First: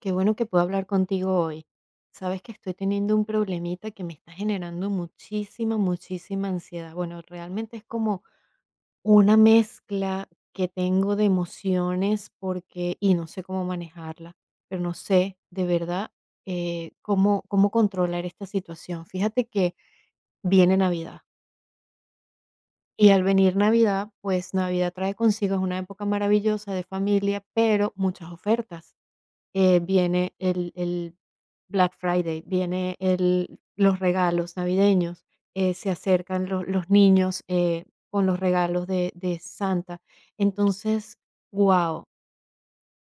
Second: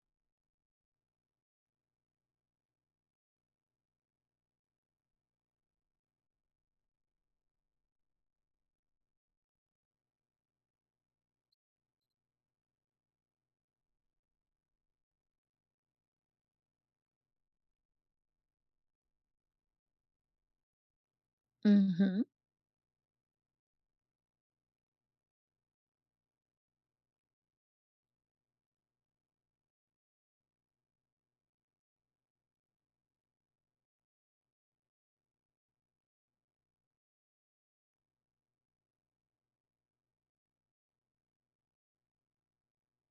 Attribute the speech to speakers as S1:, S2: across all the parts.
S1: Qué bueno que puedo hablar contigo hoy. Sabes que estoy teniendo un problemita que me está generando muchísima, muchísima ansiedad. Bueno, realmente es como una mezcla que tengo de emociones porque, y no sé cómo manejarla, pero no sé de verdad cómo, cómo controlar esta situación. Fíjate que viene Navidad,
S2: Ujú,
S1: y al venir Navidad, pues Navidad trae consigo es una época maravillosa de familia, pero muchas ofertas. Viene el Black Friday, viene el los regalos navideños, se acercan lo los niños, con los regalos de Santa. Entonces, guau,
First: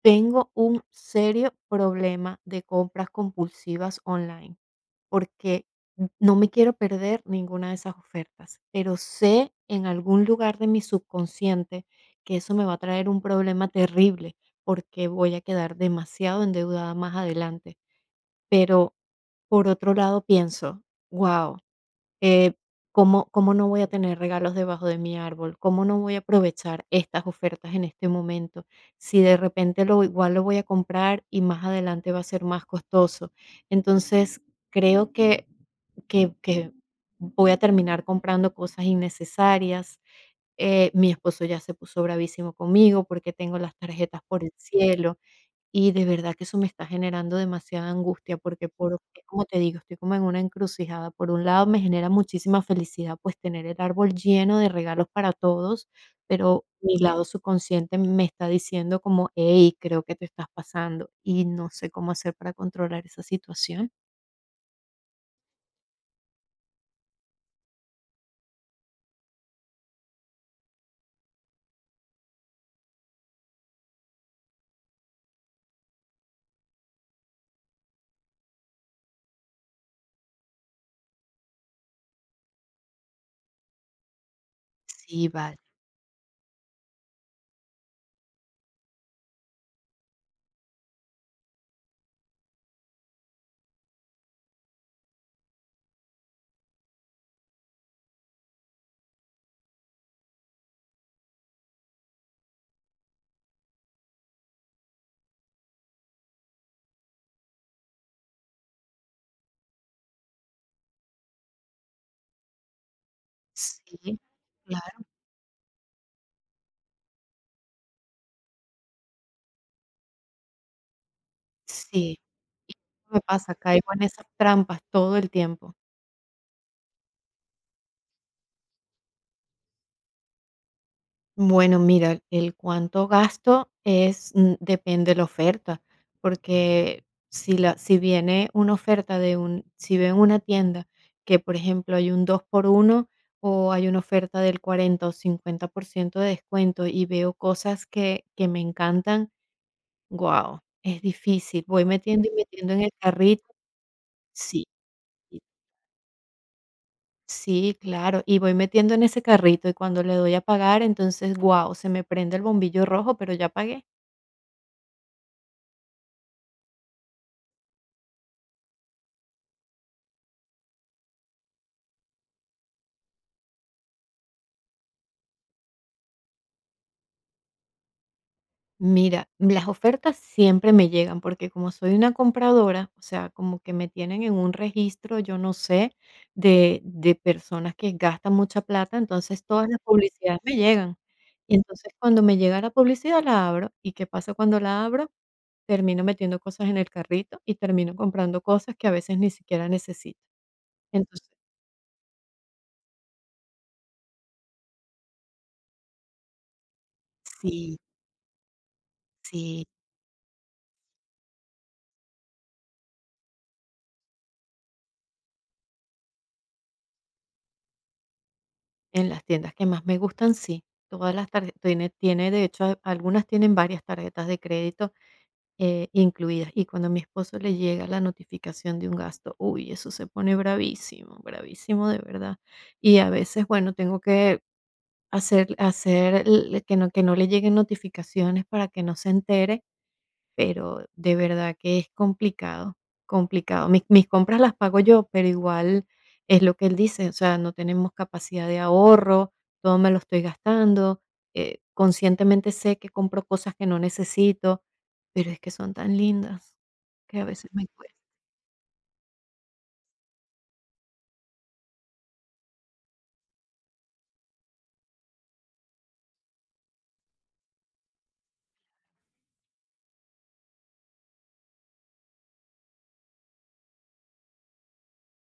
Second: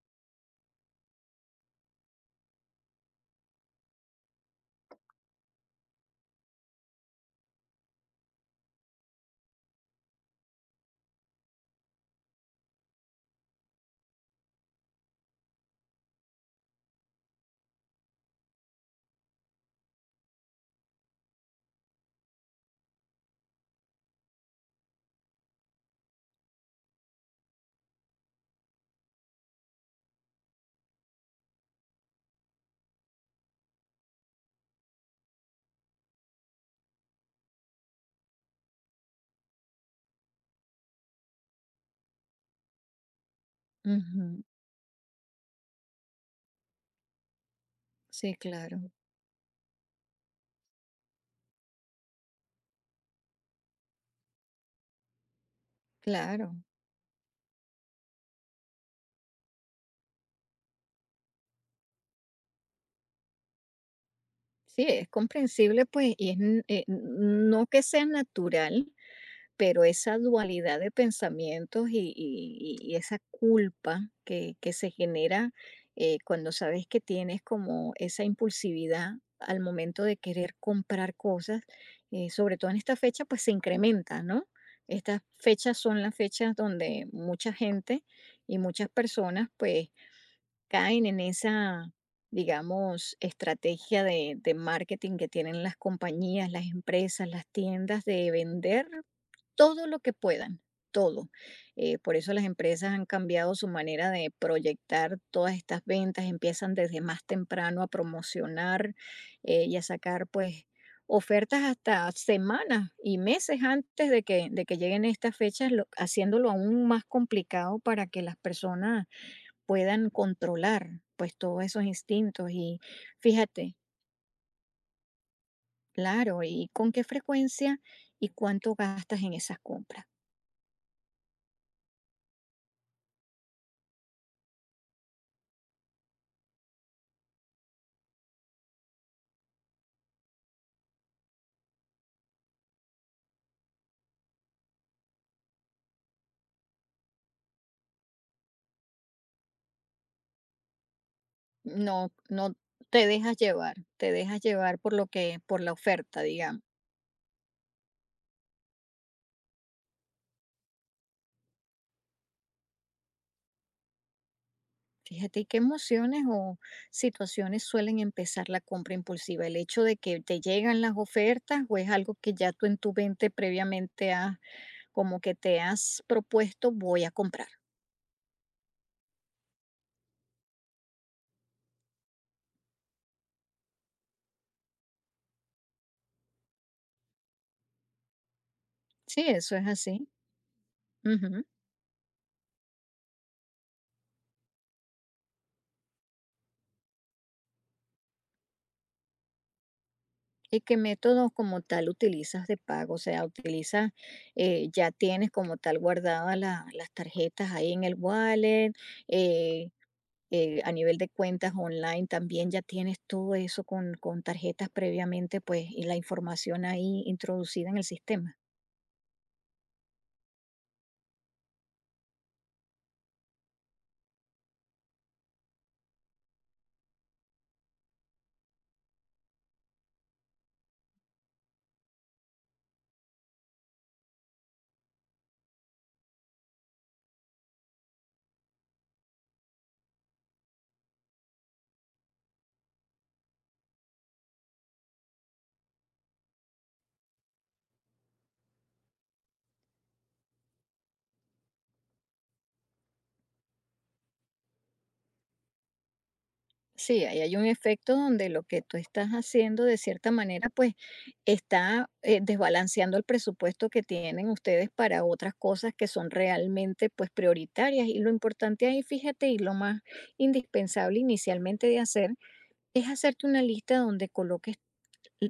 S1: tengo un serio problema de compras compulsivas online, porque no me quiero perder ninguna de esas ofertas, pero sé en algún lugar de mi subconsciente que eso me va a traer un problema terrible, porque voy a quedar demasiado endeudada más adelante. Pero por otro lado pienso, wow, ¿cómo, ¿cómo no voy a tener regalos debajo de mi árbol? ¿Cómo no voy a aprovechar estas ofertas en este momento? Si de repente lo igual lo voy a comprar y más adelante va a ser más costoso. Entonces, creo que que voy a terminar comprando cosas innecesarias. Mi esposo ya se puso bravísimo conmigo porque tengo las tarjetas por
S2: ujú.
S1: el cielo, y de verdad que eso me está generando demasiada
S2: Sí,
S1: angustia porque
S2: claro,
S1: por es como te digo, estoy como en una encrucijada. Por un lado, me genera muchísima felicidad, pues, tener el árbol lleno de regalos para todos,
S2: claro.
S1: pero mi lado subconsciente me está diciendo como: "Hey, creo que te estás pasando", y no sé cómo hacer para controlar esa situación.
S2: Sí, es comprensible, pues, y no que sea natural, pero esa dualidad de pensamientos y esa culpa que se genera cuando sabes que tienes como esa impulsividad al momento de querer comprar cosas, sobre todo en esta fecha, pues se incrementa, ¿no? Estas
S1: Sí, vale.
S2: fechas son las fechas donde mucha gente y muchas personas, pues, caen en esa, digamos, estrategia de marketing que tienen las compañías, las empresas, las tiendas de vender todo lo que puedan, todo. Por eso las empresas han cambiado su manera de proyectar todas estas ventas, empiezan desde más temprano a promocionar y a sacar pues ofertas hasta semanas y meses antes
S1: Sí.
S2: de de que lleguen estas fechas, haciéndolo aún más complicado para que las personas puedan controlar pues todos esos
S1: Sí,
S2: instintos y
S1: me pasa,
S2: fíjate,
S1: caigo en esas trampas todo el tiempo.
S2: claro, y con qué frecuencia y cuánto gastas en esas compras.
S1: Bueno, mira, el cuánto gasto es, depende de la oferta, porque si viene una oferta de un si veo en una tienda que, por ejemplo, hay un 2 por uno o hay una oferta del 40 o 50% de descuento y veo cosas que me encantan. Guau, es difícil, voy
S2: No,
S1: metiendo y
S2: no
S1: metiendo en el
S2: te dejas
S1: carrito.
S2: llevar, te dejas
S1: Sí.
S2: llevar por por la oferta, digamos.
S1: Sí, claro, y voy metiendo en ese carrito y cuando le doy a pagar, entonces, guau, se me prende el bombillo rojo, pero ya pagué.
S2: Fíjate y qué emociones o situaciones suelen empezar la compra impulsiva. El hecho de que te llegan las ofertas o es algo que ya tú en tu mente previamente has, como que te has propuesto, voy a comprar.
S1: Mira, las ofertas siempre me llegan porque como soy una compradora, o sea, como que me tienen en un registro, yo no sé, de personas que gastan mucha plata,
S2: Sí,
S1: entonces
S2: eso es
S1: todas las
S2: así.
S1: publicidades me llegan.
S2: Ujú.
S1: Y entonces cuando me llega la publicidad la abro. ¿Y qué pasa cuando la abro? Termino metiendo cosas en el carrito y termino comprando cosas que a veces ni siquiera necesito.
S2: ¿Y qué método
S1: Entonces,
S2: como tal utilizas de pago? O sea, utilizas, ya tienes como tal guardadas las tarjetas ahí
S1: sí.
S2: en el wallet,
S1: Sí,
S2: eh, a nivel de cuentas online también ya tienes todo eso con tarjetas previamente, pues, y la información ahí introducida en el sistema.
S1: en las tiendas que más me gustan, sí. Todas las tarjetas, de hecho, algunas tienen varias tarjetas de crédito incluidas. Y cuando a mi esposo le llega la notificación de un gasto, uy, eso se pone bravísimo, bravísimo de verdad. Y a veces, bueno, tengo que que no le lleguen notificaciones para que no se entere, pero de verdad que es complicado, complicado. Mis compras las pago yo, pero igual es lo que él dice, o sea, no tenemos capacidad de ahorro, todo me lo estoy gastando. Conscientemente sé que compro cosas que no necesito, pero es que son tan lindas
S2: Sí,
S1: que
S2: ahí
S1: a
S2: hay un
S1: veces me
S2: efecto
S1: cuesta.
S2: donde lo que tú estás haciendo de cierta manera pues está desbalanceando el presupuesto que tienen ustedes para otras cosas que son realmente pues prioritarias y lo importante ahí, fíjate, y lo más indispensable inicialmente de hacer es hacerte una lista donde coloques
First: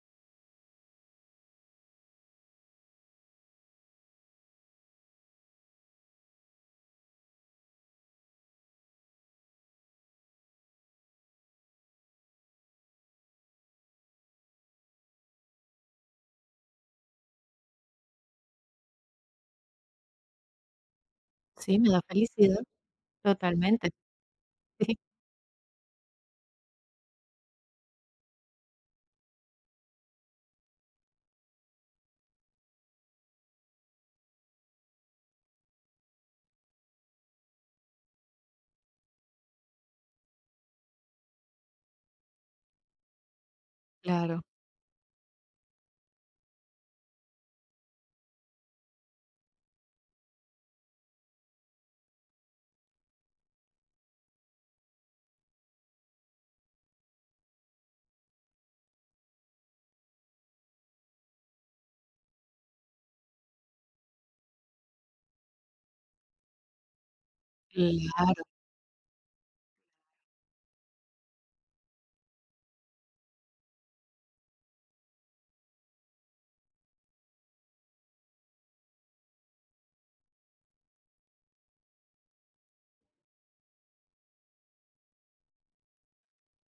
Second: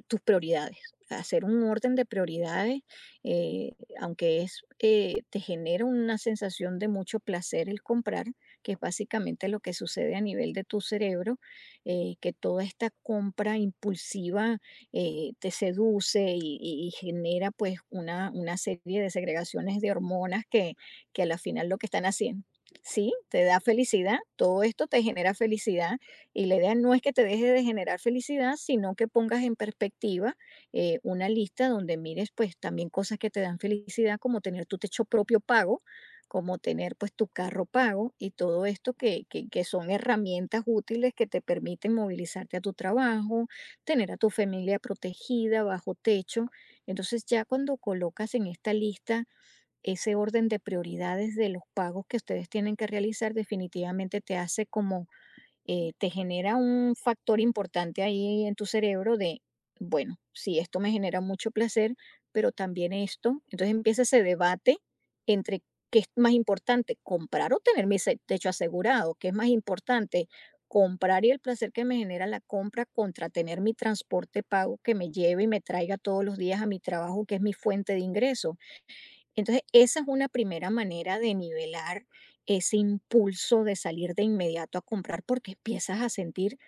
S2: tus prioridades, hacer un orden de prioridades, eh, te genera una sensación de mucho placer el comprar, que es básicamente lo que sucede a nivel de tu cerebro, que toda esta compra impulsiva te seduce y genera pues una serie de segregaciones de hormonas que a la final lo
S1: Sí,
S2: que
S1: me da
S2: están haciendo.
S1: felicidad,
S2: Sí, te da
S1: totalmente.
S2: felicidad, todo esto
S1: Sí,
S2: te genera felicidad, y la idea no es que te dejes de generar felicidad, sino que pongas en perspectiva una lista donde mires pues también cosas que te dan felicidad, como tener tu techo propio pago, como tener pues tu carro pago y todo esto que son herramientas útiles que te permiten movilizarte a tu trabajo, tener a tu
S1: claro,
S2: familia protegida bajo techo. Entonces ya cuando colocas en esta lista ese orden de prioridades de los pagos que ustedes tienen que realizar, definitivamente te hace como te genera un factor importante ahí en tu cerebro de, bueno, sí, esto me genera mucho placer, pero también esto. Entonces empieza ese debate entre qué es más importante, comprar o tener
S1: claro.
S2: techo asegurado, qué es más importante, comprar y el placer que me genera la compra contra tener mi transporte pago que me lleve y me traiga todos los días a mi trabajo, que es mi fuente de ingreso entonces, esa es una primera manera de nivelar ese impulso de salir de inmediato a comprar porque empiezas a sentir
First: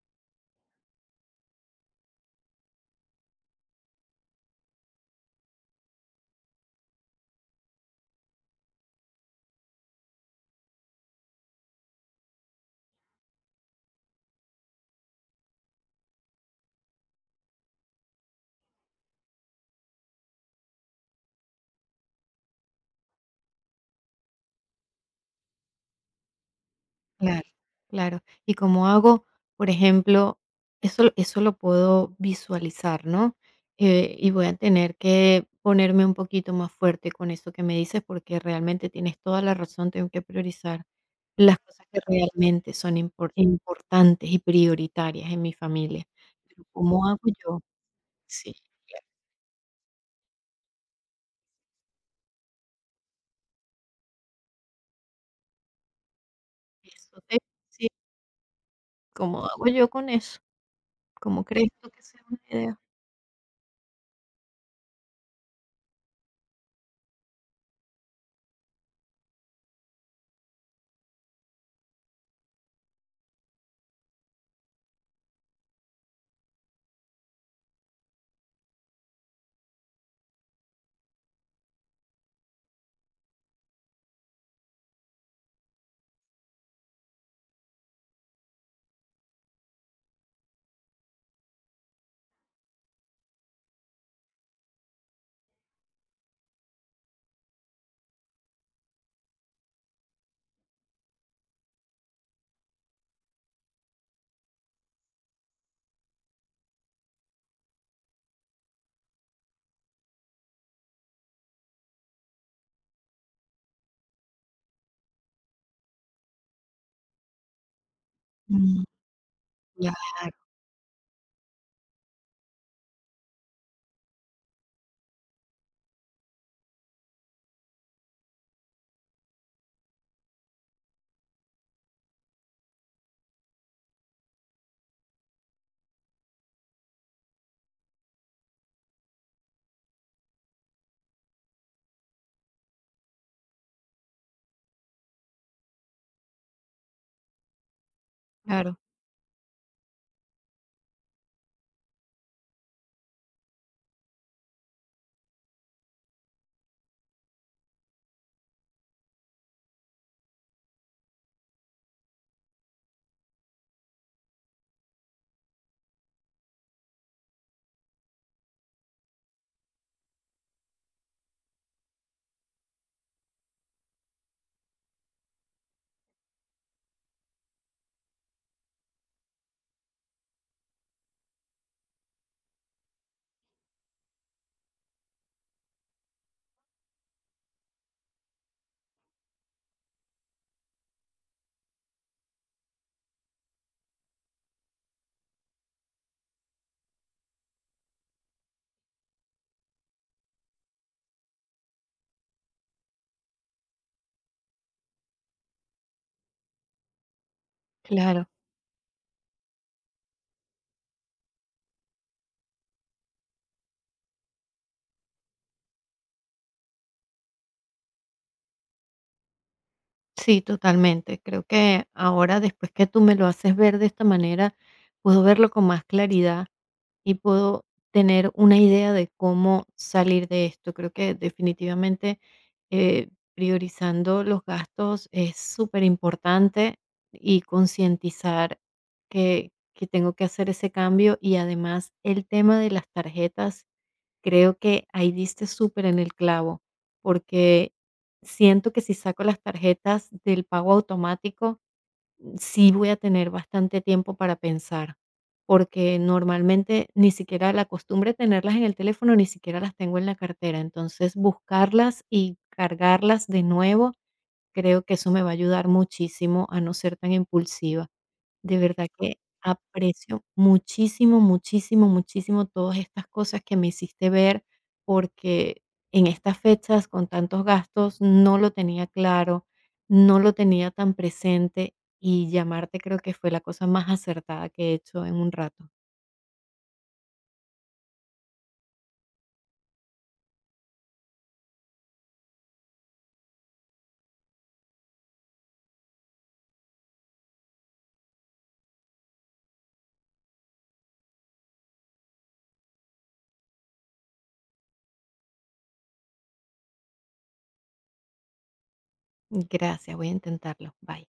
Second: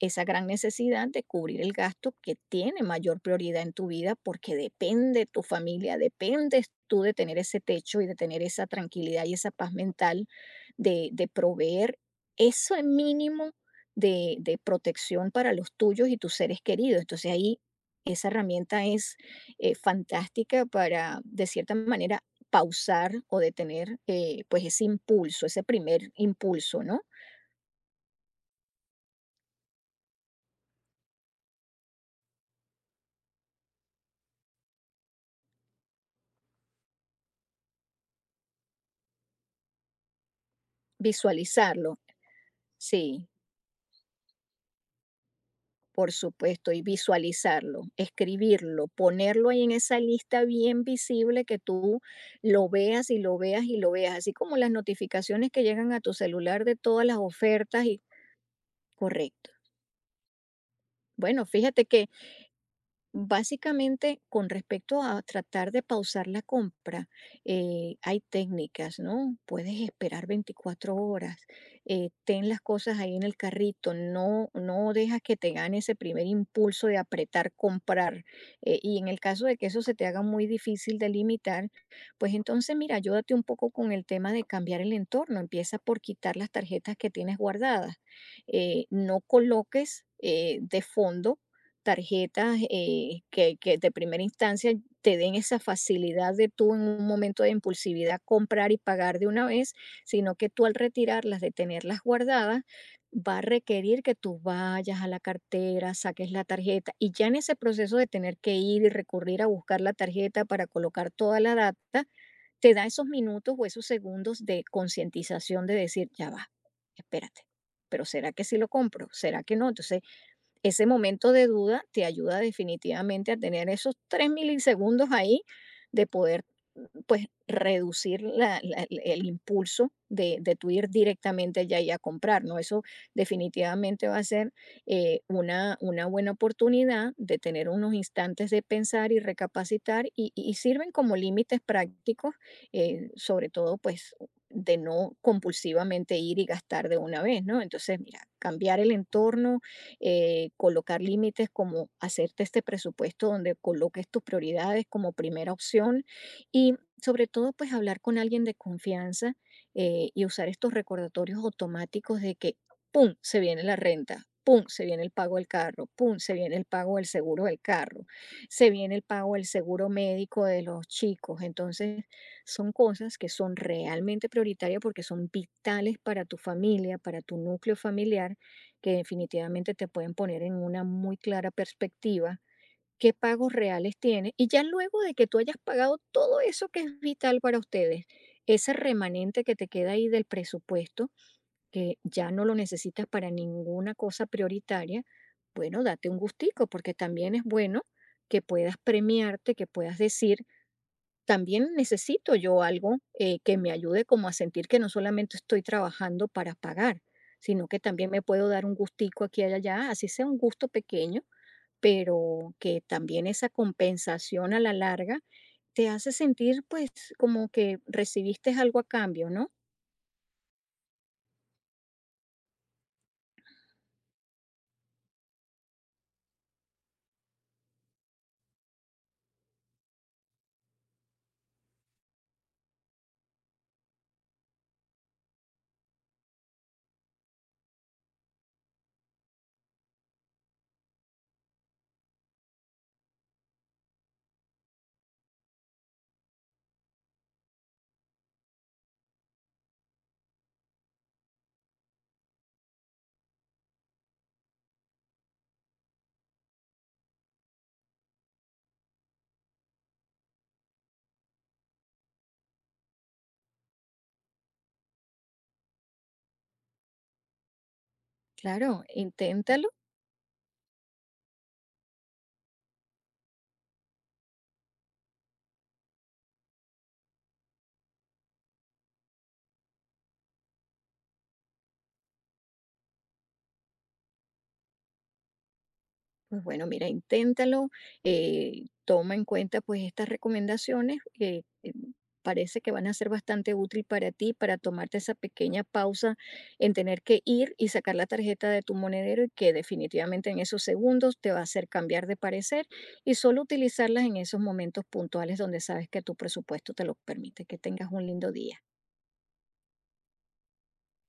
S2: esa gran necesidad de cubrir el gasto que tiene mayor prioridad en tu vida porque depende tu familia, dependes tú de tener ese techo y de tener esa tranquilidad y esa paz mental de proveer ese mínimo de protección para los tuyos y tus seres queridos. Entonces ahí esa herramienta es fantástica para, de cierta manera, pausar o detener pues ese impulso, ese primer impulso, ¿no?
S1: Claro, claro. Y como hago, por ejemplo, eso lo puedo visualizar, ¿no? Y voy a tener que ponerme un poquito más fuerte con eso que me dices, porque realmente tienes toda la razón, tengo que priorizar las cosas que
S2: Visualizarlo.
S1: realmente son
S2: Sí.
S1: importantes y prioritarias en mi familia.
S2: Por
S1: Pero
S2: supuesto, y
S1: ¿cómo hago yo?
S2: visualizarlo,
S1: Sí,
S2: escribirlo, ponerlo ahí en esa lista bien visible que tú lo veas y lo veas y lo veas, así como las notificaciones que llegan a tu celular de todas las
S1: eso te,
S2: ofertas
S1: sí,
S2: y
S1: ¿cómo
S2: correcto.
S1: hago yo con eso? ¿Cómo
S2: Bueno,
S1: crees
S2: fíjate
S1: tú que
S2: que
S1: sea una idea?
S2: básicamente, con respecto a tratar de pausar la compra, hay técnicas, ¿no? Puedes esperar 24 horas, ten las cosas ahí en el carrito, no dejas que te gane ese primer impulso de apretar, comprar. Y en el caso de que eso se te haga muy difícil de limitar, pues entonces, mira, ayúdate un poco con el tema de cambiar el entorno. Empieza por quitar las tarjetas que tienes guardadas. No coloques... de fondo tarjetas, que de primera instancia te den esa facilidad de tú en un momento de impulsividad comprar y pagar de una vez, sino que tú al retirarlas, de tenerlas guardadas, va a requerir que tú vayas a la cartera, saques la tarjeta y ya en ese proceso de tener que ir y recurrir a buscar la tarjeta para colocar toda la data, te da esos minutos o esos segundos de concientización de decir, ya va, espérate, pero ¿será que sí lo
S1: Mm,
S2: compro? ¿Será que no?
S1: claro,
S2: Entonces ese momento de duda te ayuda definitivamente a tener esos 3 milisegundos ahí de poder, pues, reducir la la el impulso de tú ir directamente allá y a comprar, ¿no? Eso definitivamente va a ser, una buena oportunidad de tener unos instantes de pensar y recapacitar, y sirven como límites prácticos, sobre todo, pues, de no compulsivamente ir y gastar de una vez, ¿no? Entonces, mira,
S1: claro,
S2: cambiar el entorno, colocar límites como hacerte este presupuesto donde coloques tus prioridades como primera opción y sobre todo pues hablar con alguien de confianza y usar estos recordatorios automáticos de que, ¡pum!, se viene la renta. Pum, se viene el pago del carro, pum, se viene el pago del seguro del carro, se viene el pago del seguro médico de los chicos. Entonces, son cosas que son realmente prioritarias porque son vitales para tu familia, para tu núcleo familiar que definitivamente te pueden poner en una muy clara perspectiva qué pagos reales tienes y ya luego de que tú hayas pagado todo eso que es vital para ustedes, ese remanente que te queda ahí del presupuesto, que ya no lo necesitas para ninguna cosa prioritaria, bueno, date un gustico porque también es bueno que puedas premiarte, que puedas decir, también necesito yo algo que me ayude como a sentir que no solamente estoy trabajando para pagar, sino que también me
S1: claro.
S2: puedo dar un gustico aquí y allá, así sea un gusto pequeño, pero que también esa compensación a la larga te hace sentir pues como que recibiste algo a cambio, ¿no?
S1: Sí, totalmente. Creo que ahora, después que tú me lo haces ver de esta manera, puedo verlo con más claridad y puedo tener una idea de cómo salir de esto. Creo que definitivamente eh, priorizando los gastos es súper importante, y concientizar que tengo que hacer ese cambio, y además el tema de las tarjetas. Creo que ahí diste súper en el clavo, porque siento que si saco las tarjetas del pago automático, sí voy a tener bastante tiempo para pensar, porque normalmente ni siquiera la costumbre de tenerlas en el teléfono, ni siquiera las tengo en la cartera. Entonces, buscarlas y cargarlas de nuevo, creo que eso me va a ayudar muchísimo a no ser tan impulsiva. De
S2: Claro,
S1: verdad que
S2: intenta
S1: aprecio muchísimo, muchísimo, muchísimo todas estas cosas que me hiciste ver, porque en estas fechas con tantos gastos no lo tenía claro, no lo tenía tan presente, y llamarte creo que fue la cosa más acertada que he hecho en un rato.
S2: pues bueno, mira, inténtalo, toma en cuenta pues estas recomendaciones, parece que van a ser bastante útil para ti, para tomarte esa pequeña pausa en tener que ir y sacar la tarjeta de tu monedero y que definitivamente en esos segundos te va a hacer cambiar de parecer y solo utilizarlas en esos momentos puntuales donde sabes que tu presupuesto te lo permite. Que tengas un lindo día.
S1: Gracias, voy a intentarlo. Bye.